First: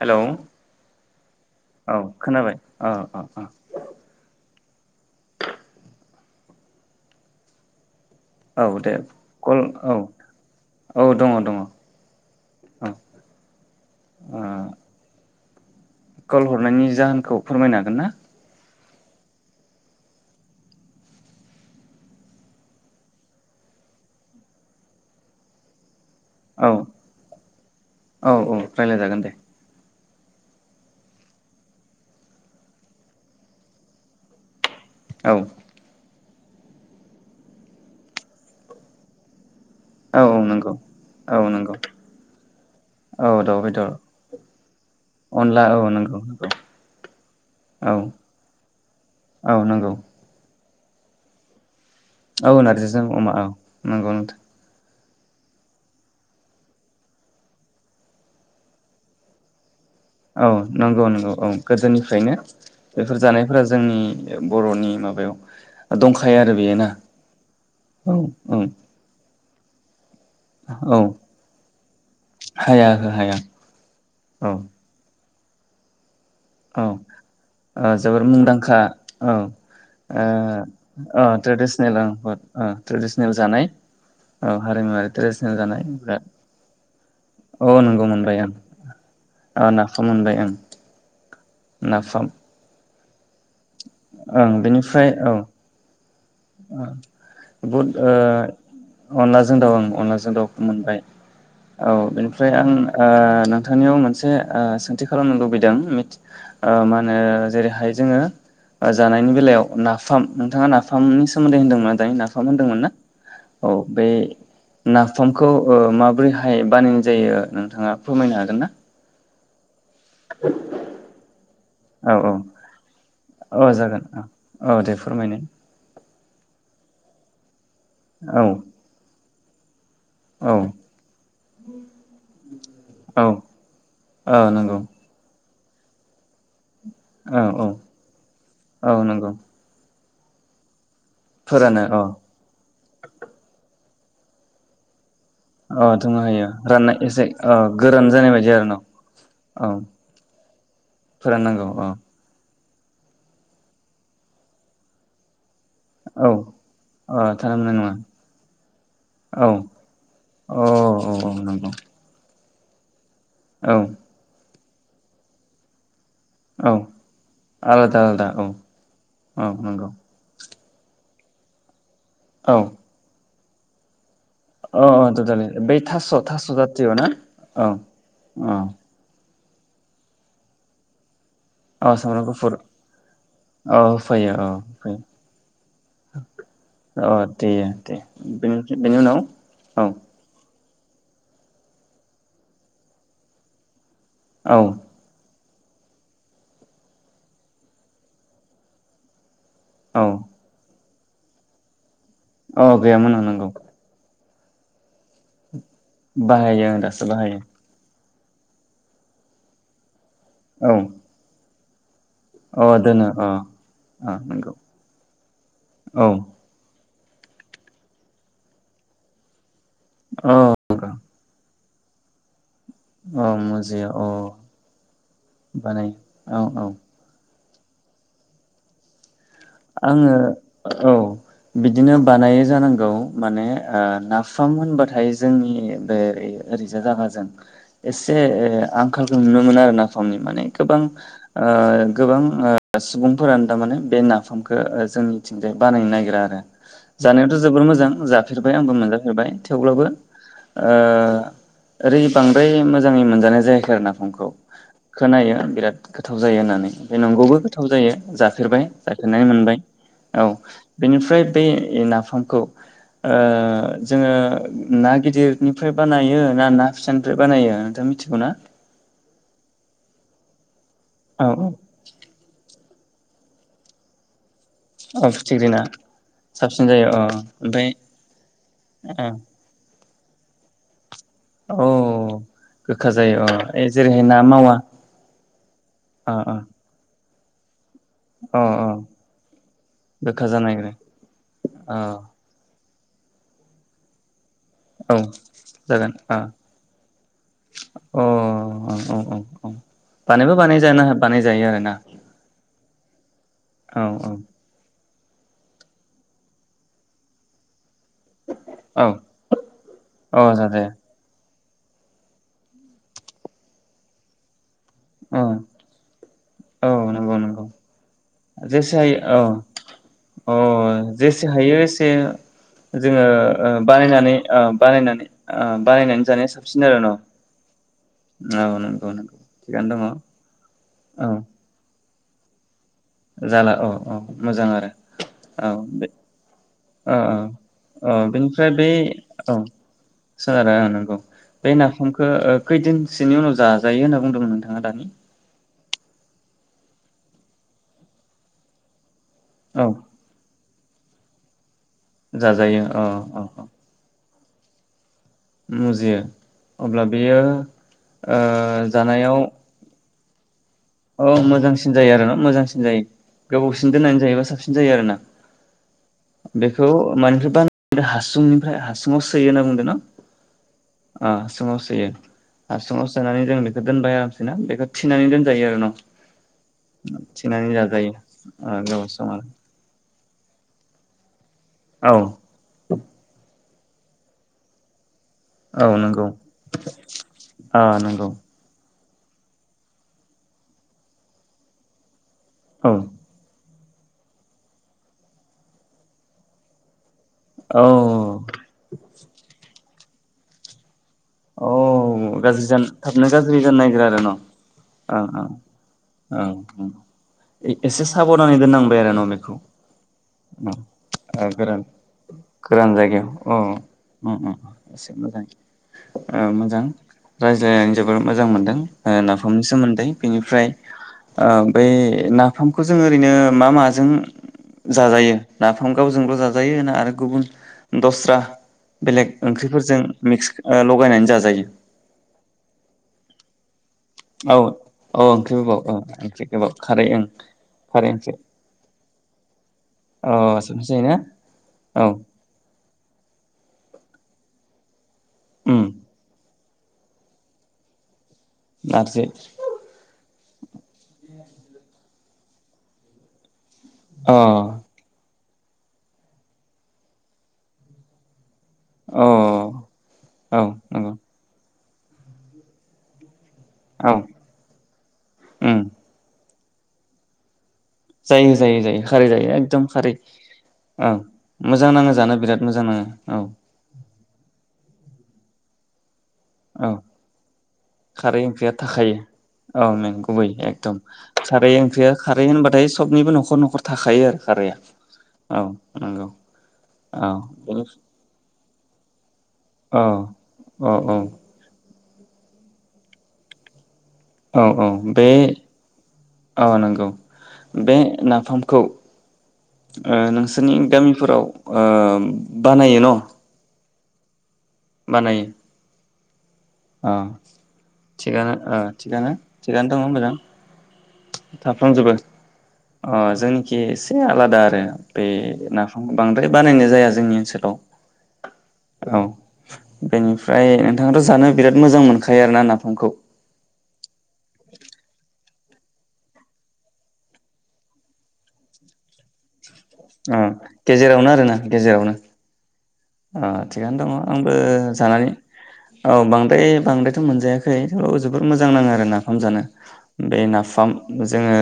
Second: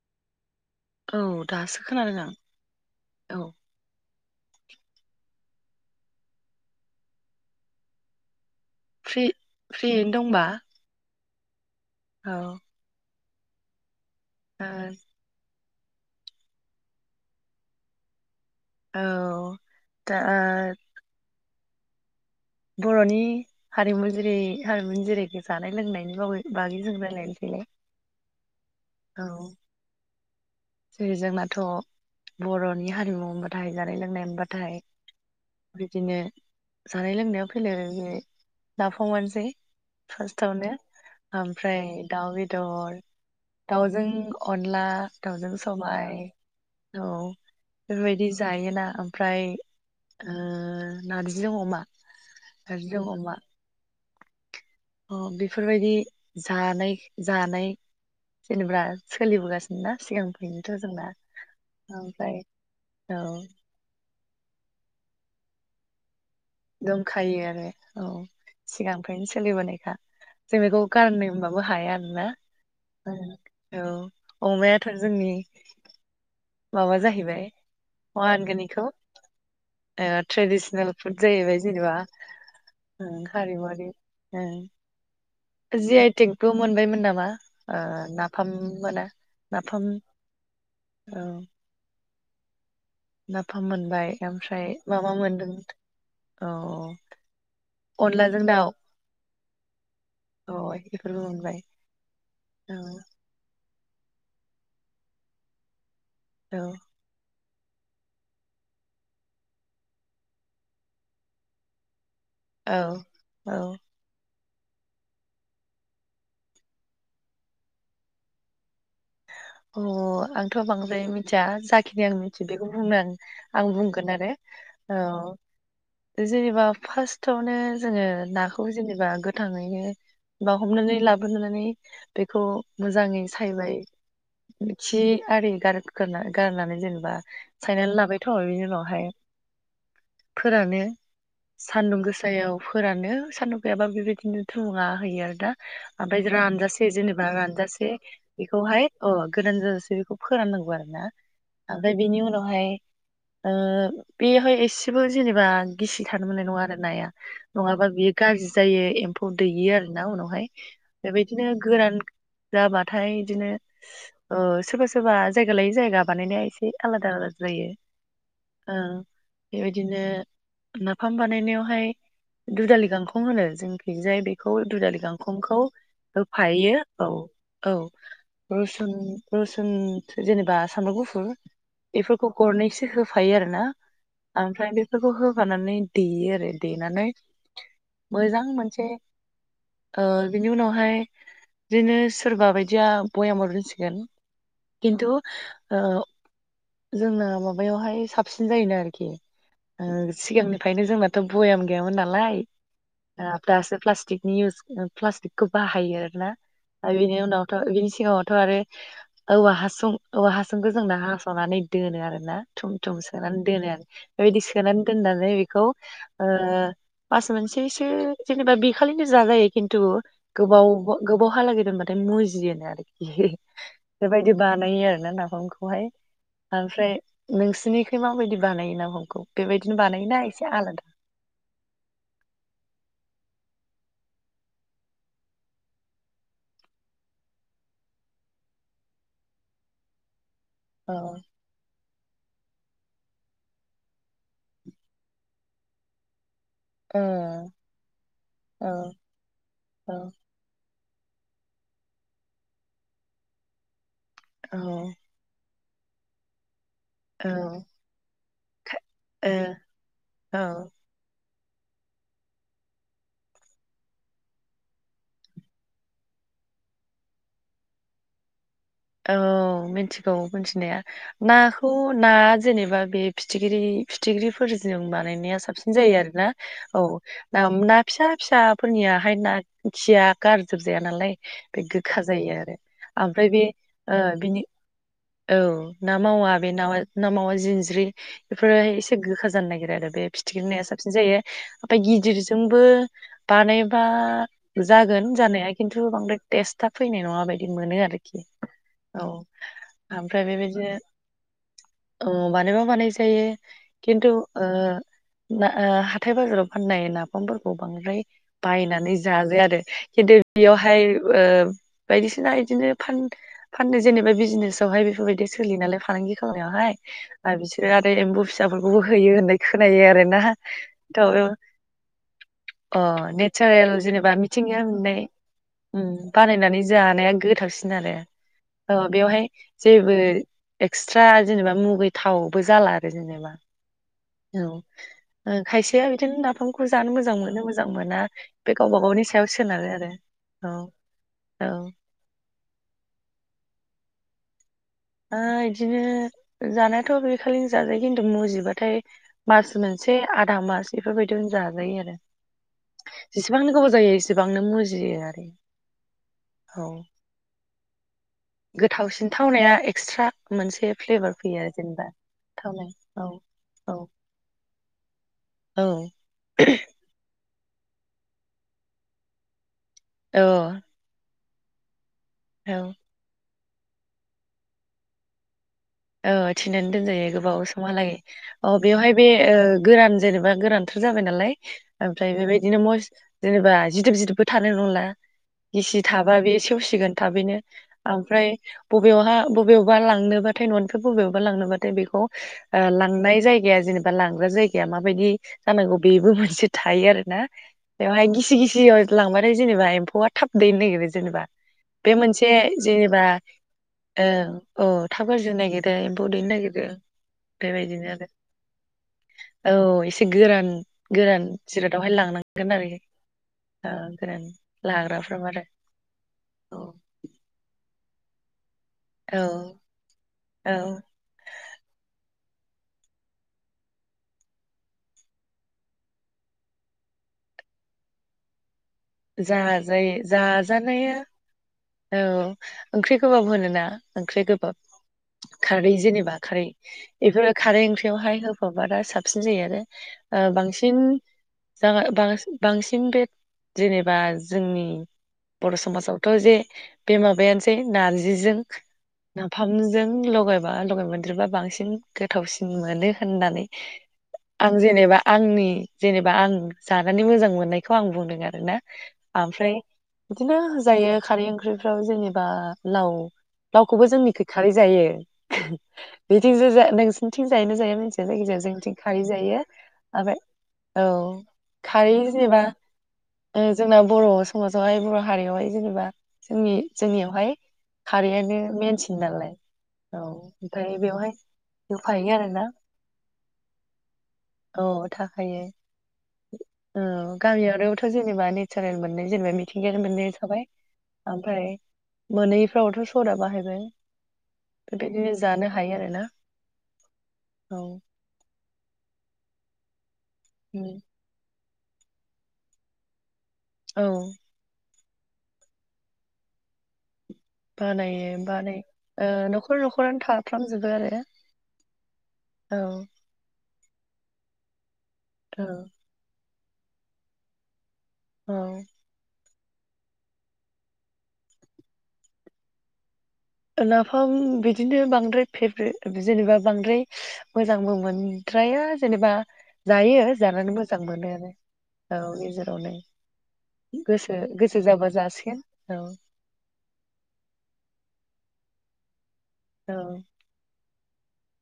Hello औ दासो औ खोनादों आं खोनाबाय ओ ओ औ ओ औ दे फ्रि कल औ फ्रियैनो दंबा औ दङ दङ औ ओ कल हरनायनि जाहोनखौ फोरमायनो हागोन ना? औ दा ओ बर'नि हारिमु जेरै हारिमुनि जेरै जानाय लोंनायनि औ बागै जों रायलायनोसैलाय औ औ रायलायजागोन दे औ जेरै जोंना थ' बर'नि हारिमु होनबाथाय जानाय लोंनाय होनबाथाय औ बिदिनो जानाय लोंनायाव फैलेर बि नाफामानोसै औ औ फार्स्टआवनो नंगौ औ नंगौ ओमफ्राय दाउ बेदर औ दाउ बेदर दाउजों अनला दावजों अनला औ सबाय नंगौ नंगौ औ औ बेफोरबायदि जायोना ओमफ्राय औ नंगौ ओ ओ नार्जिजों अमा औ नारजिजों अमा औ नंगौ अ बेफोरबायदि जानाय जानाय जेनेबा सोलिबोगासिनो ना औ सिगांनिफ्रायनोथ' जोंना नंगौ नंगौ औ गोदोनिफ्रायनो ओमफ्राय बेफोर औ जानायफोरा जोंनि बर'नि माबायाव दंखा दंखायो आरो औ औ सिगांनिफ्रायनो सोलि बोनाय खा जों बेखौ औ गारनोबाबो हाया आरोना हाया हो हाया ओं औ अमायाथ' जोंनि ओम औ ओ जोबोर होनगोन मुंदांखा इखौ औ ओ ट्रेडिसनेल फुड ओ अ जाहैबाय जेनेबा ट्रेडिसनेल अ ओं ओं ट्रेडिसनेल जानाय हारिमुवारि ओं हारिमुवारि ट्रेडिसनेल जानाय जि बिराद आइटेकबो मोनबायमोन नामा औ ओ नंगौ मोनबाय आं नाफाम मोना औ नाफाम मोनबाय आं औ नाफाम ना नाफाम मोनबाय ओं ओमफ्राय मा बेनिफ्राय मा औ मोनदों? औ बहुद अनलाजों दाउ ओ अनलाजों दाउ आं अनलाजों औ दाउखौ मोनबाय बेफोरबो मोनबाय औ बेनिफ्राय आं औ नों नोंथांनियाव मोनसे ओ सोंथि खालामनो लुबैदों। औ ओ मा ओनो जेरैहाय जोङो ओ जानायनि बेलायाव नाफाम नोंथाङा नाफामनि सोमोन्दै होनदोंमोन दायो ना फाम औ होनदोंमोन ना औ बे नाफामखौ ओ माबोरैहाय बानायनाय जायो नोंथाङा फोरमायनो हागोन ना? अह आंथ बांद्राय मिनथिया जाखिनि औ आं औ मिथियो बेखौ बुंनो आं आं औ जागोन बुंगोन औ आरो औ दे फोरमायनाय औ जेनेबा फास्टआवनो जोङो औ नाखौ जेनेबा गोथ थांयैनो औ बा हमनानै लाबोनानै बेखौ औ मोजाङै सायबाय औ नंगौ। गारि गारखोना गारनानै जेनेबा औ औ सायनानै लाबायथ बेनि औ उनावहाय नंगौ फोरानो फोरानो औ सान्दुं गोसायाव फोरानो सान्दुं गैयाबा बेबायदिनो थुङा होयो आरो ना अह ओमफ्राय दुङा होयो रानजासे राननाय एसे ओ गोरान जानाय बायदि आरो न। अह गोदान औ जाजासे बेखौ फोराननांगौ आरो ना फोराननांगौ औ ओमफाय बेनि उनावहाय ओ बेहाय एसेबो जेनेबा गिसि थानो औ मोननाय नङा आरो नाया ओ थानो मोननाय नङाबा नङा बियो गाज्रि जायो एम्फौ औ दैयो आरोना उनावहाय औ औ औ बेबायदिनो नंगौ गोरान जाबाथाय बिदिनो औ। ओ सोरबा सोरबा जायगा लायै जायगा बानायनाया एसे औ आलादा आलादा जायो आलादा आलादा औ ओ औ नंगौ बेबायदिनो नाफाम बानायनायावहाय औ दुधालि गांखं होनो जों खैजाय बे खौ अ दुदालि अ टटेलि गांखंखौ बै थास' थास' होफायो जातिय' ना औ औ। औ रसुन रुसुन जेनेबा सामब्राम गुफुर औ सामब्राम बेफोरखौ गुफुर गरनैसो होफायो आरोना औ होफायो औ ओमफ्राय बेफोरखौ होफायो होफानानै देयो आरो देनानै औ देयो दे मोजां बेनि मोनसे बेनि उनाव औ ओ बेनि उनावहाय बिदिनो सोरबा बायदिया बयामबो दोनसिगोन औ खिनथु ओ जोंना माबायावहाय साबसिन जायोनो आरोखि। ओ औ सिगांनिफ्रायनो जोंना थ बयाम गैयामोन ना नालाय औ गैयामोन औ नंगौ दासो प्लास्टिक इउस प्लास्टिकखौ बाहायो आरोना बाहायो आं दासो बिनि बाहायो उनावथ' बि सिङावथ' आरो औवा हासुं औ हासुंखो जोंना हास'नानै दोनो आरो। ना थुम अ थुम दोनो अ सोनानै दोनो अ बेबायदि नंगौ सोनानै दोननानै बेखौ औ ओ मास मोनसेसो जेनेबा बेखालिनो जाजायो। खिन्थु औ गोबाव गोबावहालागै दोनबाथाय मुजियोनो आरो। औ [unintelligible] मुजिया अ बेबायदि बानायो आरो ना नाफामखौहाय बानायो औ औ आमफ्राय नोंसिनिखै माबायदि बानायो नाफामखौ? बेबायदिनो आङो बानायोना एसे आलादा औ बिदिनो बानायो जानांगौ। माने ओ नाफाम होनबाथाय जोंनि बे ओरैजा जागाजों एसे आंखालखौ नुनो मोनो आरो नाफामनि माने गोबां औ ओ गोबां ओ सुबुंफोरानो थारमाने बे ना फामखो ओ जोंनिथिंजाय बानायनो नागिरा आरो। ओ जानायावथ' जोबोर मोजां जाफेरबाय औ आंबो मोनजाफेरबाय थेवब्लाबो ओ ओरै बांद्राय मोजाङै मोनजानाय जायाखै आरो नाफामखो। खौ औ खोनायो बिराद गोथाव जायो होननानै। बे औ नंगौबो गोथाव जायो जा जाफेरबाय। खा- जाफेरनाय मोनबाय औ ओ बेनिफ्राय बे नाफामखौ ओ जोङो ना गिदिरनिफ्राय बानायो ना ना फिसानिफ्राय बानायो नोंथां मिथिगौना? औ मिथिगौ मिथिनाया। औ औ नाखौ ना जेनेबा बे फिथिख्रि फिथिख्रि फोरजों औ बानायनाया फिथिख्रि ना साबसिन जायो आरोना साबसिन औ जायो अ ना ओमफ्राय ना फिसा फिसाफोरनियाहाय ना खिया गारजोबजाया नालाय। बे औ गोखा जायो आरो गोखा जायो ओमफ्राय बे अ ओ जेरैहाय ना बिनि मावा औ ना अ मावा अ बे नाव ना मावा जिनज्रि अ अ बेफोरोहाय एसे गोखा जानो नागिरो आरो बे गोखा फिथिख्रि जानो नाया नागिरो साबसिन जायो ओमफाय अ गिदिरजोंबो बानायोबा। औ जागोन जानाया खिन्थु जागोन अ बांद्राय टेस्टा फैनाय नङा बायदि मोनो अ औ आरोखि। औ ओमफ्राय बानायबो बानाय बेबायदिनो जानो बानाय जायो आरोना औ बानायोबा बानाय जायो औ खिन्थु औ ओ ना ओ‌ हाथाय बाजाराव फाननाय नाफामफोरखौ बांद्राय औ बायनानै जाजाया आरो खिन्थु औ जाजाया बेयावहाय ओ बायदिसिना इदिनो फान फाननो जेनेबा बिजनेस बेवहाय औ बेफोरबायदि सोलियो नालाय फालांगि औ खालामनायावहाय नंगौ आरो नंगौ बिसोरो फ्राय एम्बौ जेसे फिसाफोरखौबो हायो होयो होननाय खोनायो आरोना औ अ था जेसे हायो एसे अ जोङो ओ नेचारेल जेनेबा बानायनानै ओ मिथिंगायाव मोननाय बानायनानै ओ बानायनानै जानाया बानायनानै साबसिन आरो जानाया न' गोथावसिन आरो औ ओ नंगौ नंगौ बेवहाय थिगानो दङ जेबो एक्सट्रा औ जेनेबा मु मुगैथावबो जाला आर जाला औ औ। मोजां आरो ओ औ खायसेया बे बिदिनो नाफामखौ जानो ओ मोजां ओ मोनो मोजां ओ मोना बेनिफ्राय बे गावबा गावनि सायाव औ सोनारो आरो औ सोनारो ओ नंगौ बे औ नाफामखौ खैदिनसोनि उनाव जा जाजायो होनना बुंदोंमोन नोंथां ओ इदिनो जानायाथ' बे खालिनो जाजायो खिन्थु मुजिबाथाय मास औ मोनसे आधा मास बेफोरबायदियावनो जाज जाजायो आरो जाजायो औ औ औ जेसेबांनो गोबाव जायो एसेयैनो एसेबांनो मुजियो आरो मुजियो औ अब्ला बेयो ओज गोथावसिन थावनाया एक्सट्रा मोनसे फ्लेभार औ फैयो आरो मोजांसिन जेनेबा जायो आरो ना मोजांसिन थावनाय जायो औ गोबावसिन औ दोननानै जायोबा साबसिन जायो आरो ना। औ बेखौ माने ओमफ्राय बा हासुंनिफ्राय हासुुंआव सोयो होनना बुंदों न‌। औ। सोमाव सोयो। औ हासुंआव सोनानै जों बिख दोनबाय आरामसेना बेखौ थिनानै दोन जायो आरो न। औ थिनानै दोनजायो गोबाव थिनानै जाजायो समहालाायै ओ अ गोबाव बेवहाय बे सम गोरान जेनेबा गोरानथार जाबाय नालाय आरो ओमफ्राय बेबायदिनो मस्त जेनेबा जिदोब जिदोब बो थानाय नंला। औ औ गिसि नंगौ थाबा बे सेवसिगोन थाबैनो ओ नंगौ ओमफ्राय बबेयावहा बबेयावबा लांनो बा बाथाय न'निफाय बबेयावबा लांनो बाथाय बेखौ ओ औ लांनाय जाय जायगाया जेनेबा लांग्रा जायगाया माबायदि जानांगौ बेबो मोनसे थायो आरो। ना बेवहाय औ गिसि गिसियाव लांबाथाय जेनेबा फौवा थाब दैनो नायगिरो। जेनेबा बे औ मोनसे गाज्रि जानो जेनेबा थाबनो गाज्रि जानो नागिरो आरो न' ओं अ थाब ओं गाज्रि ओं जानो नागिरो एम्फौ दैनो ओं नागिरो ओं एसे बेबायदिनो आरो। साबधानै दोननांबाय आरो न' बेखौ औ एसे गोरान ओ गोरान जिरादआवहाय लांनांगोन आरो गोरान जायगायाव औ उम गोरान उम एसे मोजां लाग्राफ्राव आरो ओ औ मोजां रायज्लायनानै जोबोर मोजां मोनदों ओ औ नाफामनि सोमोन्दै बेनिफ्राय औ ओ बै ना नाफामखो जों ओरैनो मा माजों जाजायो नाफाम गावजोंल' जाजायो ना आरो गुबुन दस्रा बेलेग ओंख्रिफोरजों जाजायो मिक्स ओ जाजानाया ल'गानानै जाजायो? औ ओंख्रि गोबाब होनोना? ओंख्रि औ गोबाब औ ओंख्रि गोबाव खारै औ जेनेबा ओंख्रि खारै गोबाव ओं बेफोरो खारै ओंख्रियावहाय होफाबा दा साबसिन जायो आरो अ ओ संनोसै बांसिन ना जा औ बां-बांसिन थिं बे जेनेबा जोंनि बर' उम समाजावथ' जे बे माबायानोसै नार जिजों नारजि नाफामजों ल'गाय ओ लगाय मोनदेरबा बांसिन गोथावसिन मोनो होननानै अ आं जेनेबा आंनि जेनेबा आं जानानै मोजां मोननायखौ आं बुंदों आ ना अ आमफ्राय बिदिनो औ जायो नंगौ खारै ओं ओंख्रिफ्राव जेनेबा लाव लावखौबो औ जोंनिखै खारै जायो उम नोंसिनिथिं जायोनो जाया? मिथिया जायो जायखिजाया जायो जोंनिथिं जायो खारै जायो एकदम खारै ओमफ्राय औ मोजां खारै नाङो जानो जेनेबा बिराद मोजां नाङो औ। ओ जोंना बर' समाजावहाय बर‌'हारियावहाय जेनेबा जोंनि औ जोंनियावहाय खारै खारैआनो ओंख्रिया मेनसिन नालाय थाखायो औ नंगुबै एकदम ओमफ्राय बेवहाय खारै ओंख्रिया होफायो खारै आरोना होनबाथाय सबनिबो नखर नखर थाखायो आरो खारैआ औ थाखायो औ नंगौ औ। साराय मोनै जेनेबा मिथिंगायारि मोननाय थाबाय औ ओमफ्राय मोनैफ्रावथ सदा बाहायबाय। औ औ बे बेबायदिनो जानो हायो आरोना औ नोंगौ बे औ नाफामखौ ओ नोंसोरनि उम, गामिफोराव ओम बानायो न? औ। बानायो। अ। बानायो थिगानो ओ बानाय ओ नखर नखरानो थाफ्रामजोबो आरो। थाफ्लांजोबो औ अ जोंनि खि एसे आलादा आरो। बे औ नाफाम बां बे बानायनाय जाया जोंनि औ ओनसोलाव। औ। बेनिफ्राय नोंथाङाथ जानो बिराद मोजां मोनखायो आरो ना नाफामखौ? नाफाम बिदिनो बांद्राय फेभ्रेट जेनेबा बांद्राय मोजांबो मोनद्राया जेनेबा। जायो अ जानानै मोजां गेजेरावनो मोनो आरोना आरो गेजेरावनो औ गेजेरावनो अ थिगानो दङ गोसो आंबो गोसो जाबा जानानै जासिगोन औ बांद्राय बांद्रायथ मोनजायाखै थेवबाबो जोबोर मोजां नाङो आरोना। नाफाम जानो औ बे नाफाम जोङो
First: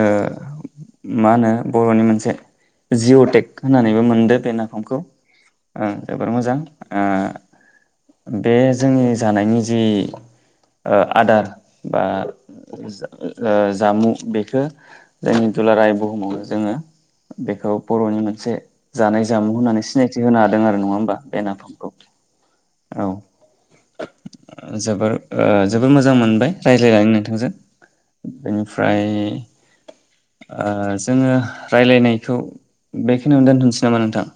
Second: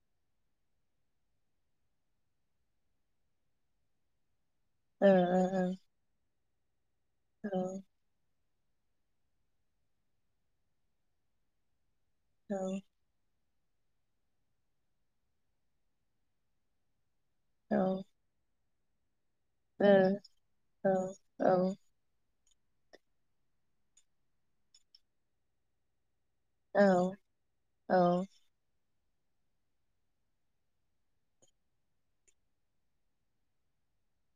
मा होनो बर'नि मोनसे जिअटेक होननानैबो मोनदों बे ना ओ ओ ओं। मोजां। ओ औ। बे जोंनि जानायनि जि ओ आदार बा औ ओ जामु बेखो जोंनि दुलाराय बुहुमावनो जोङो बेखौ बर'नि मोनसे जानाय जामु होननानै सिनायथि होनो हादों आरो नङा बा बे नाफामखौ औ जोबोर ओ जोबोर मोजां मोन बाय रायलायनानै नोंथांजों औ बेनि ओमफ्राय ओ जोङो राय्लायनायखौ बेखिनियावनो दोनथ'नोसै नामा नोंथां?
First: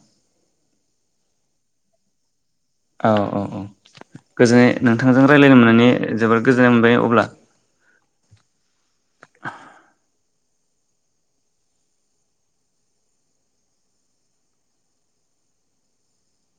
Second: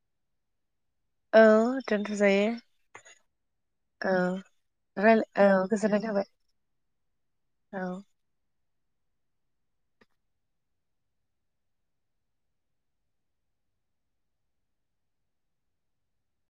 औ दोनथ' जायो औ औ औ औ गोजोन नोंथांजों रायलाय रायज्लायनो औ मोननानै गोजोननाय थाबाय जोबोद गोजोननाय मोनबाय अब्ला औ